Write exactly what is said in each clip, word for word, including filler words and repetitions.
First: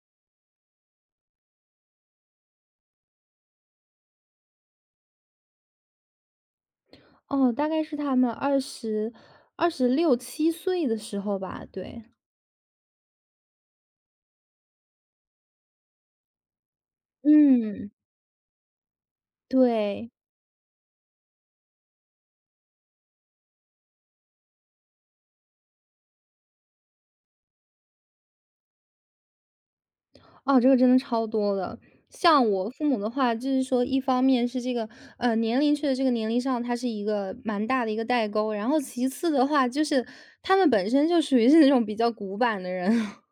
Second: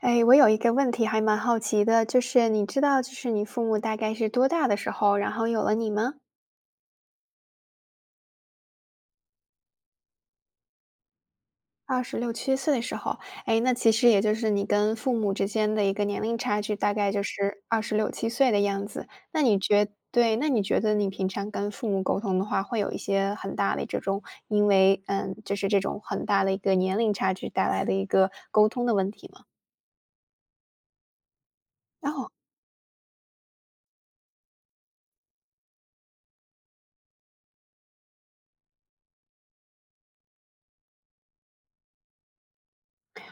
哎，我有一个问题还蛮好奇的，就是你知道，就是你父母大概是多大的时候，然后有了你吗？哦，大概是他们二十二十六七岁的时候吧，二对。十六七岁的时候。哎，那其实也就是你跟父母之间的一个年龄差距，大概就是二嗯。十六七岁的样子。那你觉对，对，那你觉得你平常跟父母沟通的话，会有一些很大的这种，因为嗯，就是这种很大的一个年龄差距带来的一个沟通的问题吗？哦，这个真的超多的。哦像我父母的话，就是说一方面是这个，呃，年龄确实这个年龄上它是一个蛮大的一个代沟，然后其次的话就是他们本身就属于是那种比较古板的人。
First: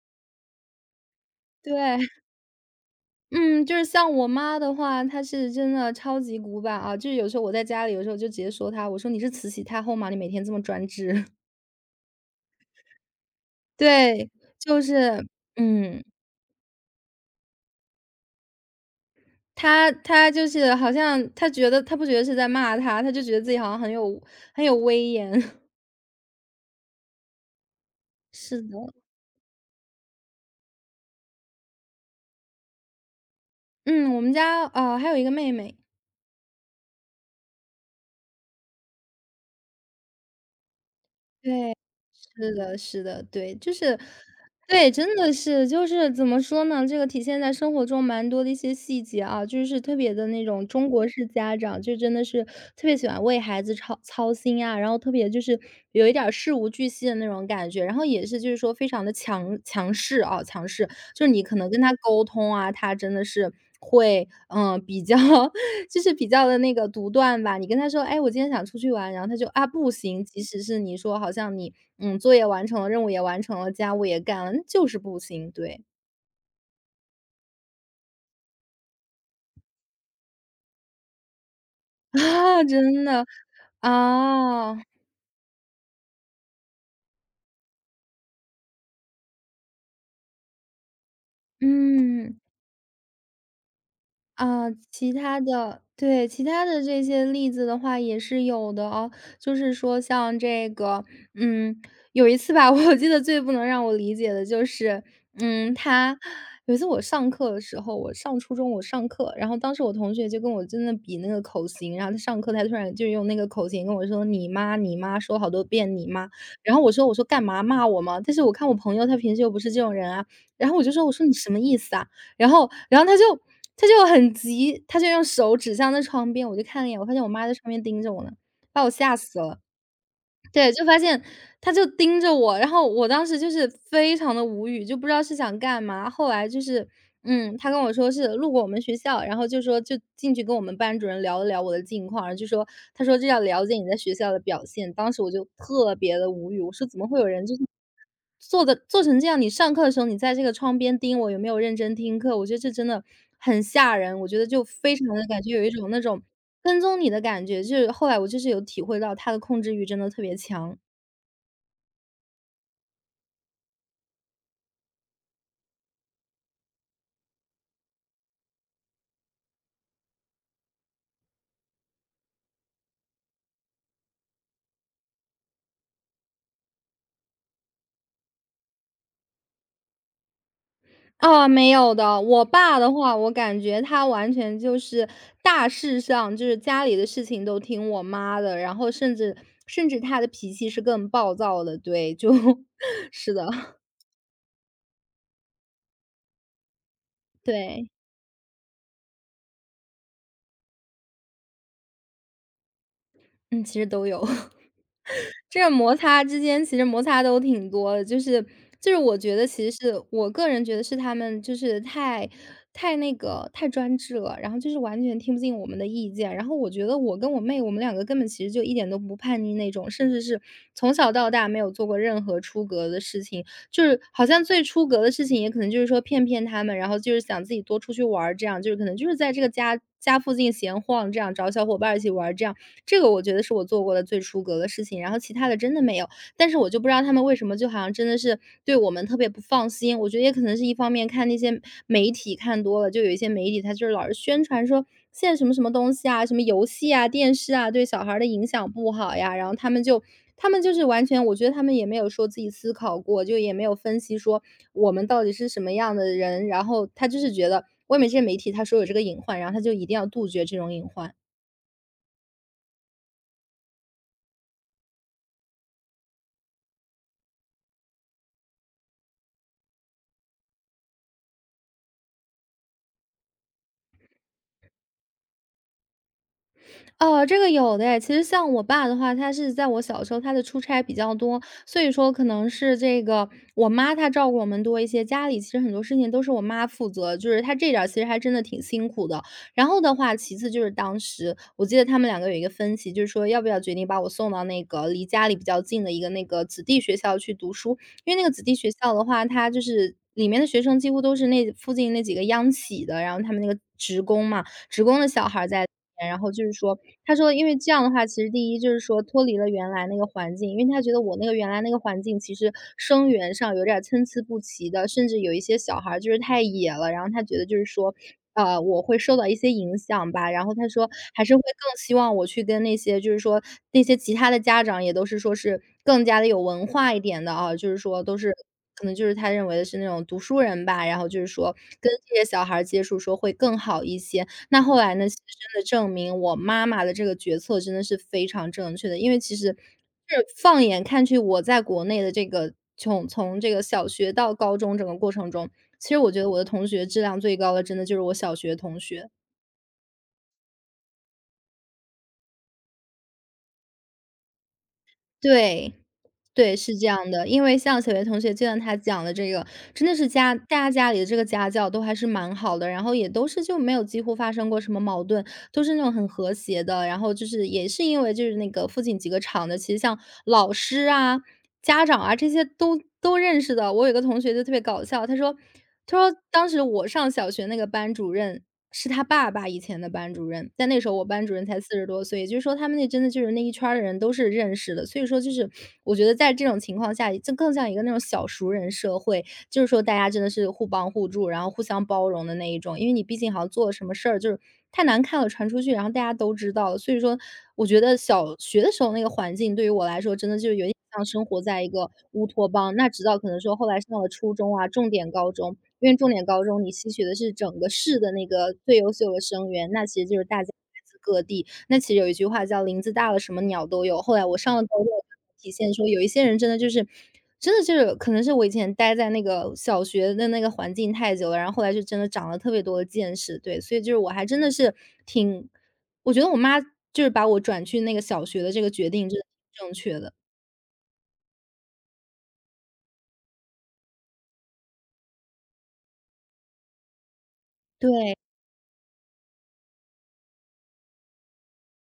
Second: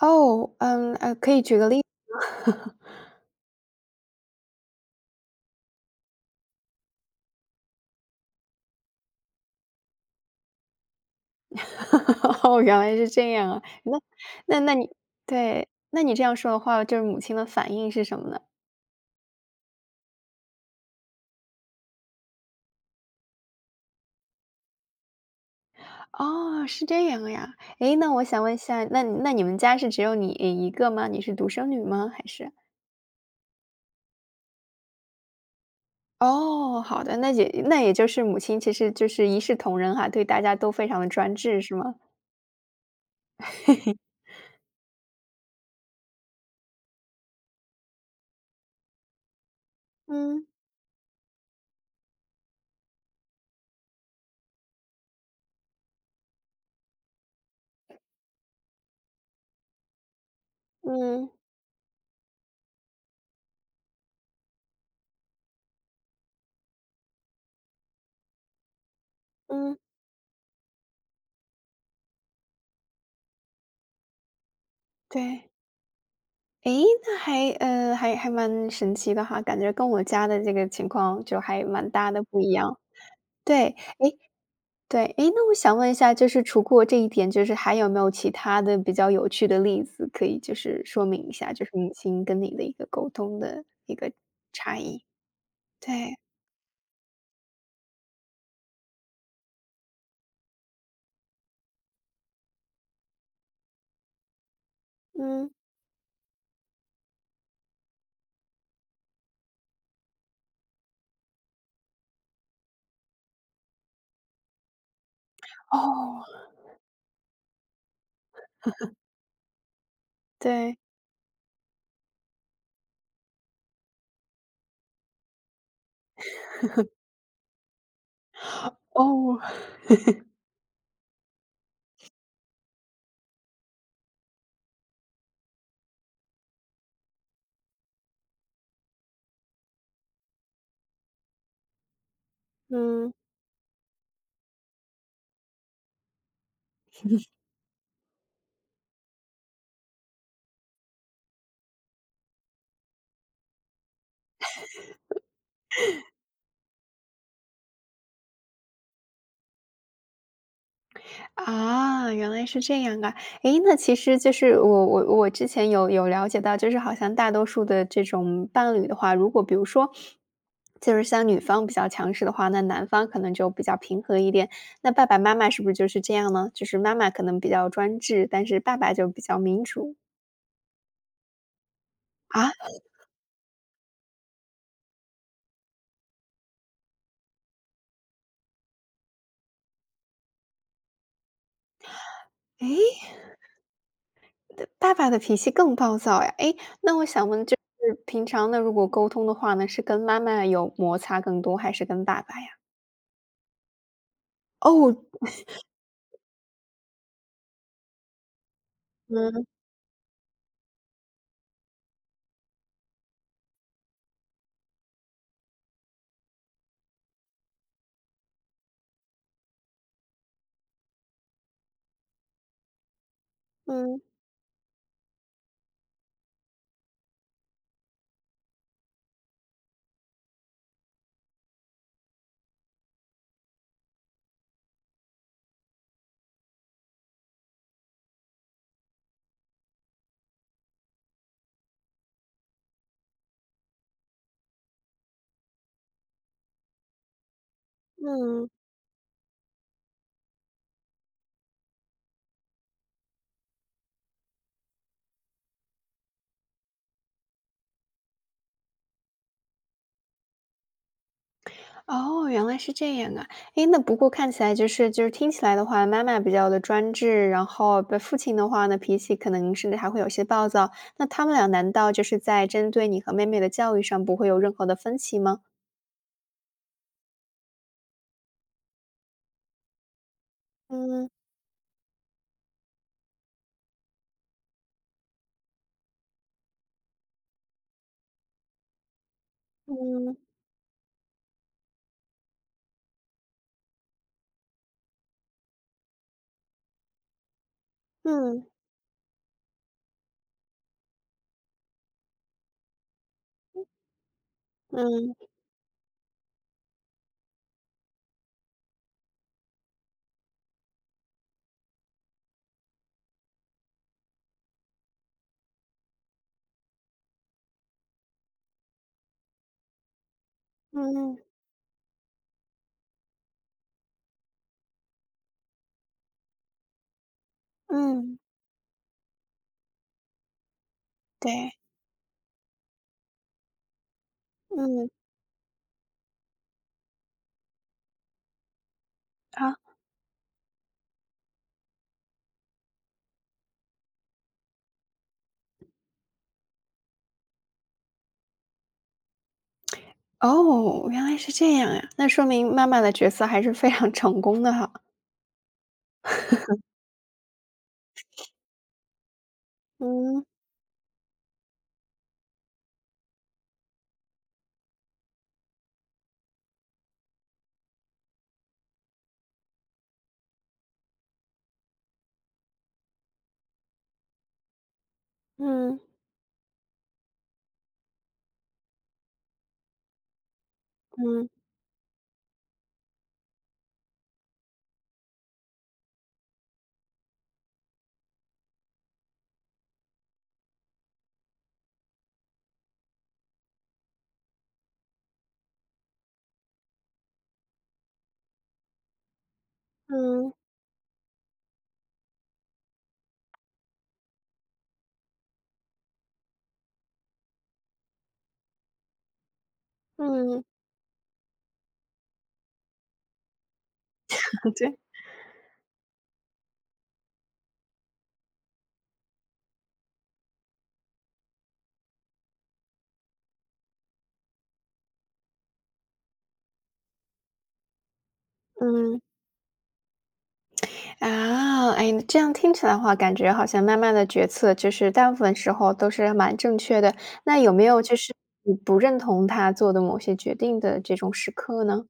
哦，嗯，呃，可以举个例对，子吗？嗯，就是像我妈的话，她是真的超级古板啊，就是有时候我在家里，有时候就直接说她，我说：“你是慈禧太后吗？你每天这么专制。” 哦，原来是这样啊。那对，那那就你是对，那嗯，你这样说的话，就是母亲的反应是什么呢？他他就是好像他觉得他不觉得是在骂他，他就觉得自己好像很有很有威严。哦，是这样呀。诶，那我想问一是的，下，那你那你们家是只有你一个吗？你是独生女吗？还是？嗯，我们家，呃，还有一个妹妹，哦，好的，那也那也就是母亲其实就是一视同仁哈，对大家都非常的专制对。是吗？是的，是的，对，就是 对，真的是，就是怎么说呢？这个体现在生活中蛮多的一些细节啊，就是特别的那嗯，种中国式家长，就真的是特别喜欢为孩子操操心啊，然后特别就是有一点儿事无巨细的那种感觉，然后也是就是说非常的强强势啊，强势，就嗯，是你可能跟他沟通啊，他真的是会嗯、呃比较 就是比较的那个独断吧。你跟他说：“哎，我今天想出去玩。”然后他就：“啊，嗯，不行。”即使是你说好像你，嗯，作业完成了，任务也完成了，家务也干了，那就是不对。行，对。 诶，那还呃，还还蛮神奇的哈，感觉跟我家的这个情况就还蛮大 的不一啊，样。真的，对，诶，啊，对，诶，那我想问一下，就是除过这一点，就是还有没有其他的比较有趣的例子，可以就是说明一下，就是母亲嗯。跟你的一个沟通的一个啊，差异？其他的，对，对，其他的这些例子的话也是有的哦。就是说像这个，嗯，有一次吧，我记得最不能让我理解的就是，嗯，嗯，他有一次我上课的时候，我上初中我上课，然后当时我同学就跟我真的比那个口型，然后他上课他突然就用那个口型跟我说“你妈你妈”，说好多遍“你哦，妈”，然后我说我说干嘛骂我吗？但是我看我朋友他平时又不是这种人啊，然对，后我就说我说你什么意思啊？然后然后他就他就很急，他就用手指向那窗边，我就看了一眼，我发现我妈在窗边盯着我呢，把我吓死哦。了。对，就发现他就盯着我，然后我当时就是非常的无语，就不知道是想干嘛。后来就是，嗯，他跟我说是路过我们学校，然后就说就进去跟我们班主任聊了聊我的近况，然后就说他嗯。说这要了解你在学校的表现，当时我就特别的无语，我说怎么会有人就是做的做成这样，你上课的时候，你在这个窗边盯我有没有认真听课，我觉得这真的很吓人。我觉得就非常的感觉有一种那种跟踪你的感觉，就是后来我就是有体会到他的控制欲真的特别强。啊，原来是这样啊。诶，那其实就是我我我之前有有了解到，就是好像大多数的这种伴侣的话，如果比如说，就是像女方比较强势的话，那男方可能就比较平和一点。那爸爸妈妈是不是就是这样呢？就是妈妈可能比较专制，但是爸爸就比较民主。啊，没有的，我啊？爸的话，我感觉他完全就是大事上，就是家里的事情都听我妈的，然后甚至甚至他的脾气是更暴躁的，对，就 诶？是的，爸爸的脾气更暴躁呀。诶，那我想问就对，是平常呢，如果沟通的话呢，是跟妈妈有摩擦更多，还是跟爸爸呀？嗯，其实都有。哦，这个摩擦之间其实摩擦都挺多的，就是就是我觉嗯，得其实是我个人觉得是他们就是太太那个太专制了，然后就是完全听不进我们的意见。然后我觉得我跟我妹，我们两个根本其实就一点都不叛逆那种，甚至是从小到大没有做过任何出格的事情，就嗯。是好像最出格的事情也可能就是说骗骗他们，然后就是想自己多出去玩儿，这样就是可能就是在这个家家附近闲晃，这样找小伙伴儿一起玩儿这样。这个我觉得是我做过的最出格的事情，然后其他的真的没有。但是我就不知道他们为什么就好像真的是对我们特别不放心，我觉得也可能是一方面看那些媒体看多了，就有一些媒体他就是老是宣传说现在什么什么东西啊，什么游戏啊、电视啊，对小孩儿的影嗯，响不好呀，然后他们就他们就是完全，我觉得他们也没有说自己思考过，就也没有分析说我们到底是什么样的人，然后他就是觉得外面这些媒体他说有这个隐患，然后他就一定要杜绝这种隐患。哦，原来是这样啊。诶，那不过看起来就是就是听起来的话，妈妈比较的专制，然后被父亲的话呢，脾气可能甚至还会有些暴躁。那他们俩难道就是在针对你和妹妹的教育上不会有任何的分歧吗？哦，这个有的诶。其实像我爸的话，他是在我小时候，他的出差比嗯，较多，所以说可能是这个我妈她照顾我们多一些，家里其实很多事情都是我妈负责，就是她这点儿其实还真的挺辛苦的。然后的话，嗯，其次就是当时我记得他们两个有一个分歧，就是说要不要决定把我送到那个离家里比较近的一个那个子弟学校去读书，因为那个子嗯，弟学校的话，它就是里面的学生几乎都是那附近那几个央企的，然后他们那个职工嘛，职工的嗯，小孩儿在里面，然后就是说他说因为这样的话，其实第一就是说脱离了原来那个环境，因为他觉得我那个原来那个环境其实生源上有点儿参差不齐的，甚至有一些小孩儿就是太野了，然后他觉得就是说，呃，我会受到一些影响吧。然后他说嗯，还是会更希望我去跟那些就是说那些其他的家长也都是说是更加的有文化一点的啊，就是说都嗯，是可能就是他认为的是那种读书人吧，然后就是对，说跟这些小孩儿接触说会更好一些。那后嗯，来呢，其实真的证明我妈妈的这个决策真的是非常正确的。因为其实好。就是放眼看去，我在国内的这个从从这个小学到高中整个过程中，其实我觉得我的同学质量最高的真的就是我小学同学。哦，原来是这样呀，那说明妈妈的角色还是非常成功的哈。对，对，是这样的。因为像小学同学，就像他讲的这个，真的是嗯，家大家家里的这个家教都还是蛮好的，然后也都是就没有几乎发生过什么矛盾。都是那种很和谐的。然后就是也是因为就是那个附近几个厂的，其实像老师啊、家长啊这些都都认识的。我有个同学就特别搞笑，他说嗯，他说当时我上小学那个班主任是他爸爸以前的班主任，但那时候我班嗯，主任才四十多岁，也就是说他们那真的就是那一圈儿的人都是认识的。所以说就是我觉得在这种情况下，就更像一个那种小熟人社会，就是说大家真的是互帮互助，然后互相包容的那一种。因为你毕竟好像做了什么事儿，就是太难看了，传出去，然后大家都知道了。所以说，我觉得小学的时候那个环境对于我来说，真嗯，的就是有点像生活在一个乌托邦。那直到可能说后来上了初中啊，重点高中，因为重点高中你吸取的是整个市的那个最优秀的生源，那其实就是大家嗯，来自各地，那其实有一句话叫“林子大了，什么鸟都有”。后来我 上了高对。中，我才体现说，有一些人真的就是真的就是可能是我以前待在那个小学的那个环境太久了，然后后来就真的长了特别多的见识。对，所以就是我还真的是挺我觉得我妈就是把我转去那个小学的这个决嗯。定真的挺正确的。啊，哎，这样听起来的话，感觉好像慢慢的决策就是大部分时候都是蛮正确的。那有没有就是对。你不认同他做的某些决定的这种时刻呢？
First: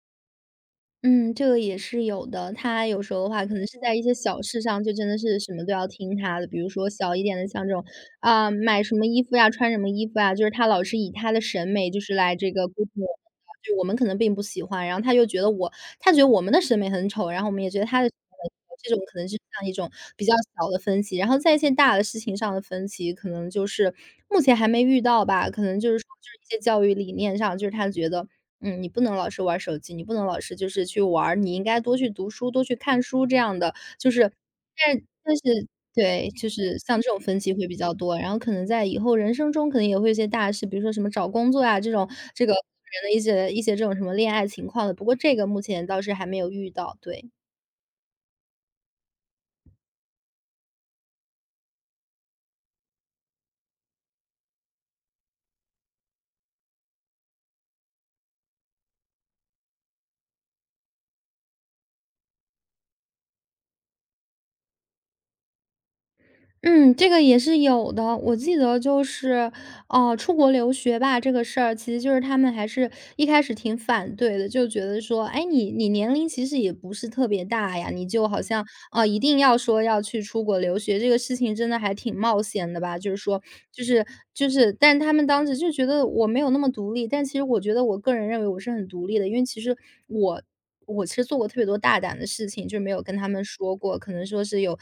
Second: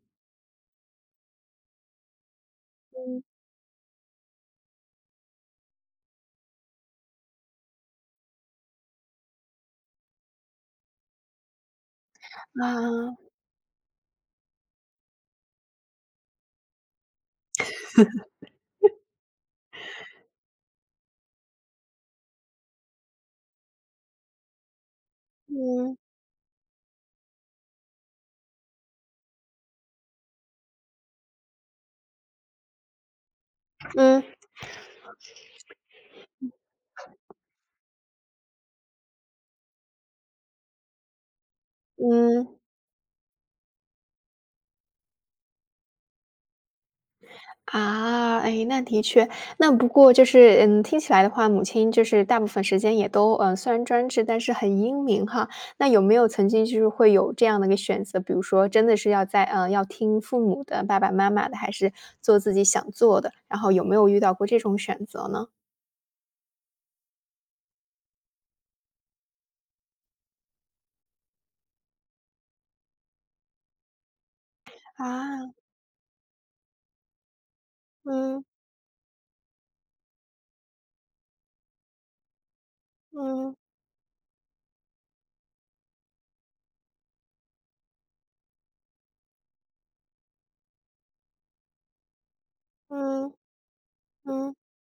嗯，这个也是有的。他有时嗯。候的话，可能是在一些小事上，就真的是什么都要听他的。比如说小一点的，像这种啊，买什么衣服呀，穿什么衣服啊，就是他老是以他的审美，就是来这个规定我们啊，的，就我们可能并不喜欢，然后他就觉得我，他觉得我们的审美很丑，然后我们也觉得他的审美很丑，这种可能就像一种比较小的分歧。然后在一些大的事情上的分歧，可能就是目前还没遇到吧，可能就嗯是说就是一些教育理念上，就是他觉得，嗯，你不能老是玩手机，你不能老是就是去玩儿，你应该多去读书，多去看书这样的，就是嗯但但是对，就是像这种分歧会比较多，然后可能在以后人生中可能也会有一些大事，比如说什么找工作呀，这种这个嗯。人的一些一些这种什么恋爱情况的，不过这个目前倒是还没有遇到，对。啊，哎，那的确，那不过就是，嗯，听起来的话，母亲就是大部分时间也都，嗯，虽然专制，但是很英明哈。那有没有曾经就是会有这样的一个选择，比如说真的是要在，嗯，要听父母的、爸爸妈妈的，还是做自己想做的？然后有没有遇到过这种选择呢？嗯，这个也是有的。我记得就是，哦、出国留学吧，这个事儿其实就是他们还是一开始挺反对的，就觉得说，哎，啊，你你年龄其实也不是特别大呀，你就好嗯像啊，一定要说要去出国留学，这个事情真的还挺冒险的吧。就是说，嗯就是就是，但他们当时就觉得我没有那么独立，但其实我觉得我个人认为我是很独立的，因为其实我，我其实做过特别多大胆的事情，就是没有跟他嗯们说过，可能说嗯，是有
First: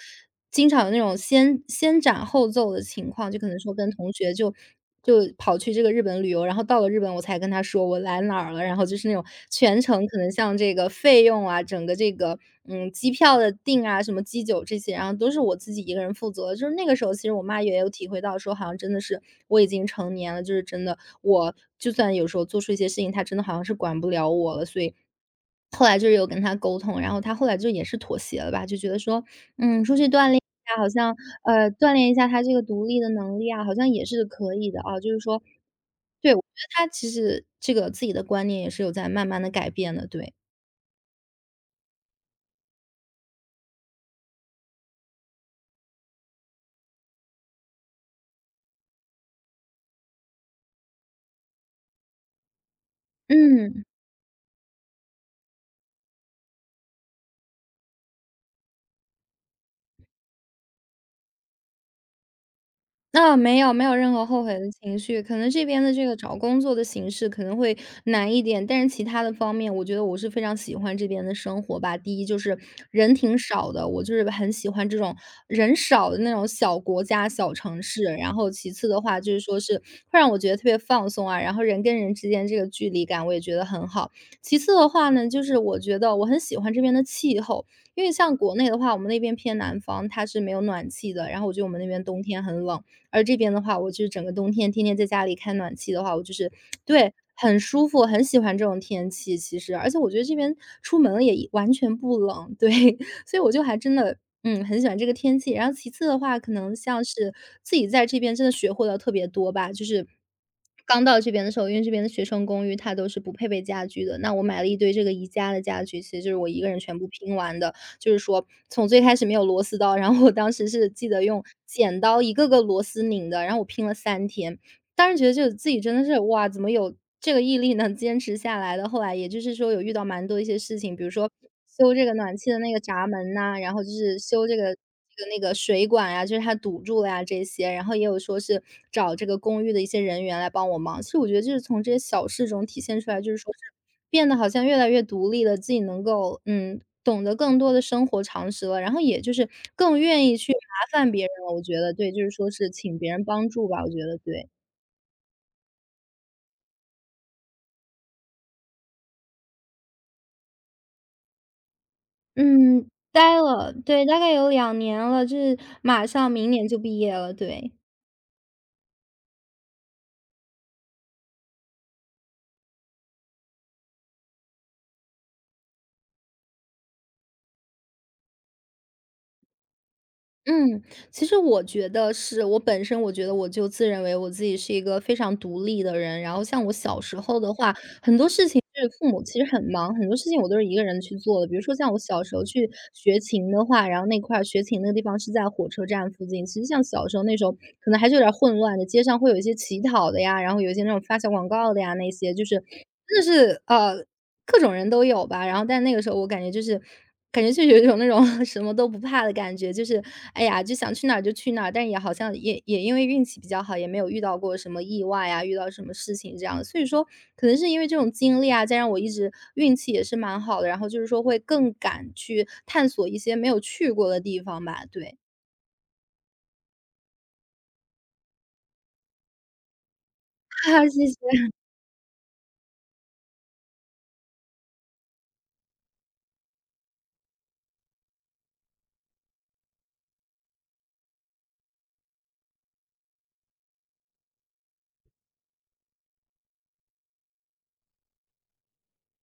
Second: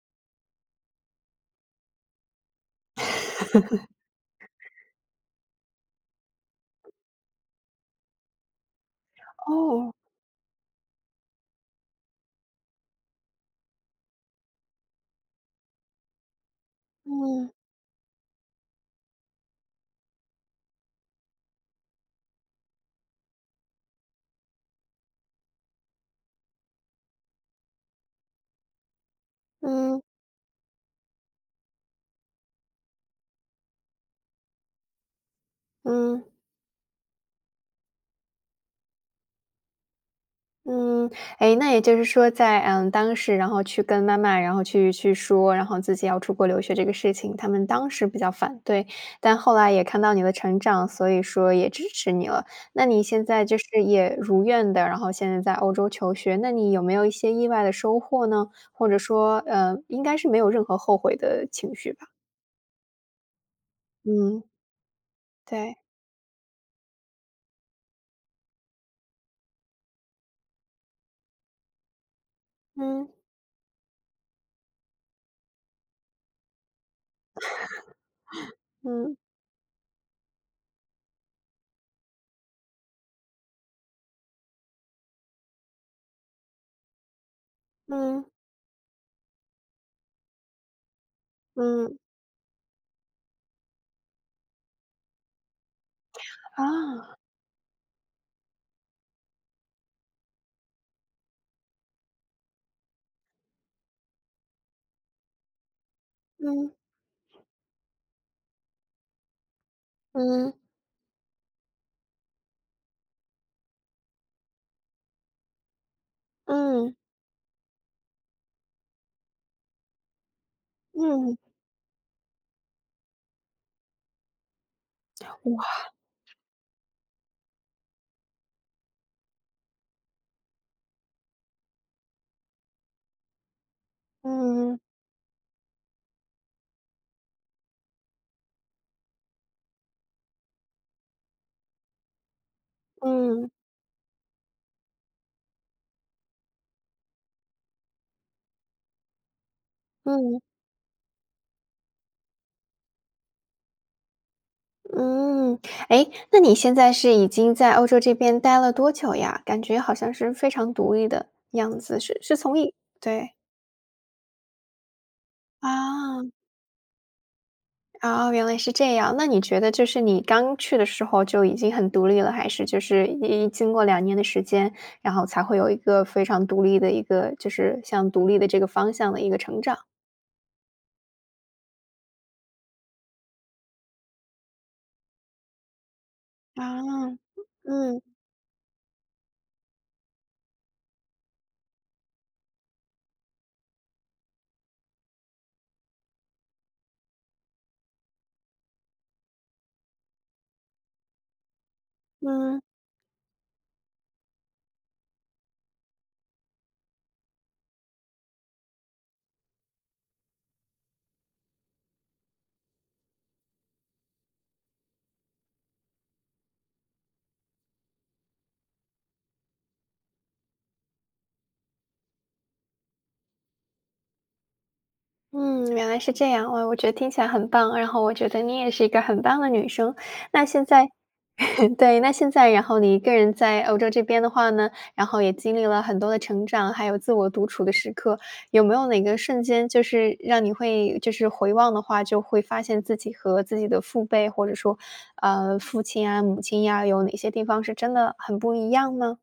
经常有那种先先斩后奏的情况，就可能说跟同学就。就跑去这个日本旅游，然后到了日本我才跟他说我来哪儿了，然后就是那种全哦，程可能像这个费用啊，整个这个，嗯，机票的订啊，什么机酒这些，然后都是我自己一个人负责。就是那个时候，其实我嗯妈也有体会到说，好像真的是我已经成年了，就是真的，我就算有时候做出一些事情，她真的好像是管不了我了，所以后来就是有跟他沟通，然后他后来就也是妥协了吧，就觉得说，嗯，嗯出嗯去锻炼一下，好像呃，锻炼一下他这个独立的能力啊，好像也是可以的啊。就是说，嗯。对，我觉得他其实这个自己的观念也是有在慢慢的改变的，对，嗯，哎，那也就是说在，嗯，当时然后去跟妈妈，然后去去说，然后自己要出国留学这个事情，他们当时比较反对，但后来也看到你的成长，所以说也支持你了。那你现在就是嗯。也如愿的，然后现在在欧洲求学，那你有没有一些意外的收获呢？或者说，呃，应该是没有任何后悔的情绪吧？那没有，没有任何嗯，后悔的情绪。可能这对，边的这个找工作的形式可能会难一点，但是其他的方面，我觉得我是非常喜欢这边的生活吧。第一就是嗯人挺少的，我就是很喜欢这种人少的那种小国家、小城市。然后其次的嗯话，就是说是会让我觉得特别放松啊，然后人跟人之间这个距离感，我也觉得很好。其次的话呢，就是我觉得我很喜欢这边的气候，因为嗯像国内的话，我们那边偏南方，它是没有暖气的，然后我觉得我们那嗯，边冬天很冷。而这边的话，我就是整个冬天天天在家里开暖气的话，我就是对，啊，很舒服，很喜欢这种天气其实。而且我觉得这边出门也完全不冷，对，所以我就还真的，嗯，很喜欢这个天气。然后其次的话，可嗯能像是自己在这边真的学会了特别多吧，就是嗯刚到这边的时候，因为这边的学生公寓它都是不配备家具的，那我买了一堆这个宜家的家具，其实就是我一个人嗯全部拼完的。就是说从最开始没有螺丝刀，然后我当时是记得嗯，用剪刀一个个螺丝拧的，然后我拼了三天。当时觉得就自己哇，真的是，哇，怎么有这个毅力能 坚持下来的。后来也就是说有遇到蛮多一些事情，比如说修这个暖气的那个闸门呐，然后就是修这个嗯。这个那个水管呀，就是它堵住了呀这些，然后也有说是找这个公寓的一些人员来帮我忙。其实我觉得就是从这些小事中体现出来，就是嗯，说是变得好像越来越独立了，自己能够，嗯，懂得更多的生活常识了，然后也就是更愿意嗯，去麻烦别人了，我觉得，对，就是说是请别人帮助吧，我觉得，对。嗯。哎，那你现在是已经在欧洲这边待了多久呀？感觉好像是非常独立的样子，是是从一嗯，对，待了，对，大概有两年了，就是马啊，上明年就毕业了，对。啊，原来是这样。那你觉得就是你刚去的时候就已经很独立了，还是就是一经过两年的时间，然后才会有一个非常独立的一个就是向独立的这个方向的一个成长？嗯，其实我觉得是我本身我觉得我就自认为我自己是一个非常独立的人，然后像我小啊，时候的话，嗯，很多事情就是父母其实很忙，很多事情我都是一个人去做的。比如说像我小时候去学琴的话，然后那块儿学琴那个地方是在火车站附近，其实像小时候那时候可能还是有点儿混乱的，街上会有一些乞讨的呀，然后有一些那种发小广告的呀，那些就是嗯。真的是，呃各种人都有吧。然后但那个时候我感觉就是，感觉就有一种那种 什么都不怕的感觉，就是哎呀，就想去哪儿就去哪儿。但也好像也也因为运气比较好，也没有遇到过什么意外啊，遇到什么事情这样。所以说，可能是因为这种经历啊，再让我一直运气也是蛮好的。然后就是说会更敢去探索一些没有去过的地方吧。对，嗯，原来是这样，哇，我觉得听起来很棒，然后我觉得你也是一个很棒的女生。那现 哈在 哈，谢谢。对，那现在然后你一个人在欧洲这边的话呢，然后也经历了很多的成长，还有自我独处的时刻，有没有哪个瞬间就是让你会就是回望的话，就会发现自己和自己的父辈，或者说，呃，父亲啊、母亲呀，有哪些地方是真的很不一样呢？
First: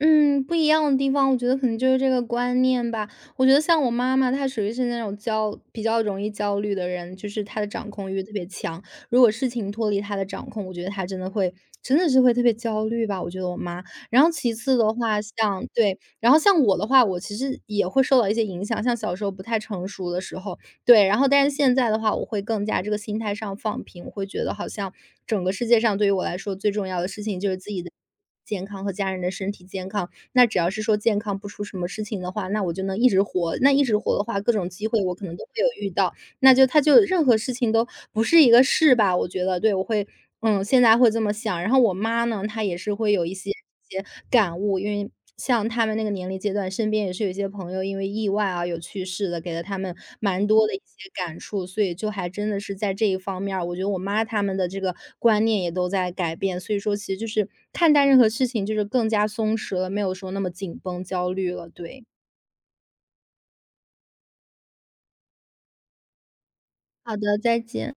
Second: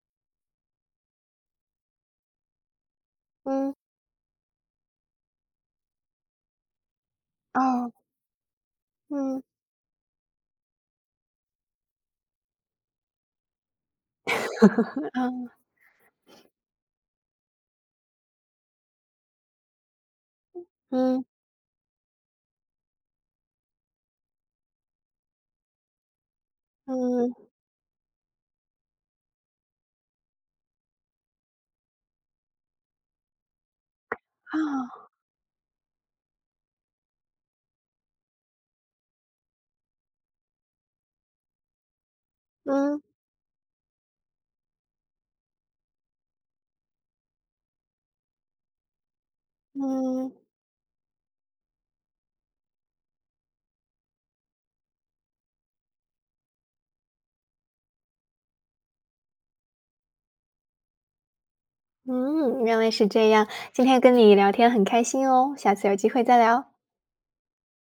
嗯，不一样的地方，我觉得可能就是这个观念吧。我觉得嗯，像我妈妈，她属于是那种焦比较容易焦虑的人，就是她的掌哦，控欲特别强。如果嗯，事情脱离她的掌控，我觉得她真的会，真的是会特别焦虑吧。我觉得我妈。然后其次的话，嗯像对，然后像我的话，我其实也会受到一些影响。像小时候不太成熟的时候，对，然嗯，后但是现在的话，我会更加这个心态上放平，我会觉得好像整个世界上对于我来说最重要的事嗯，情就是自己的健康和家人的身体健康。那只要是说健康不出什么事情的话，那我就能一直活。那一直活的话，各啊，种机会我可能都会有遇到。那就他就任何事情都不是一个事吧，我觉得，对，我会嗯，现在会这么想。然后我妈呢，她也是嗯，会有一些一些感悟，因为像他们那个年龄阶段，身边也是有一些朋友因为意外啊有去世的，给了他们嗯。蛮多的一些感触，所以就还真的是在这一方面儿，我觉得我妈他们的这个观念也都在改变。所以说其实就是看待任何事情就是更加松弛了，没有说那么紧绷、焦虑了，对。嗯，原来是这样。今天跟你聊天很开心哦，下次有机会再聊。好的，再见。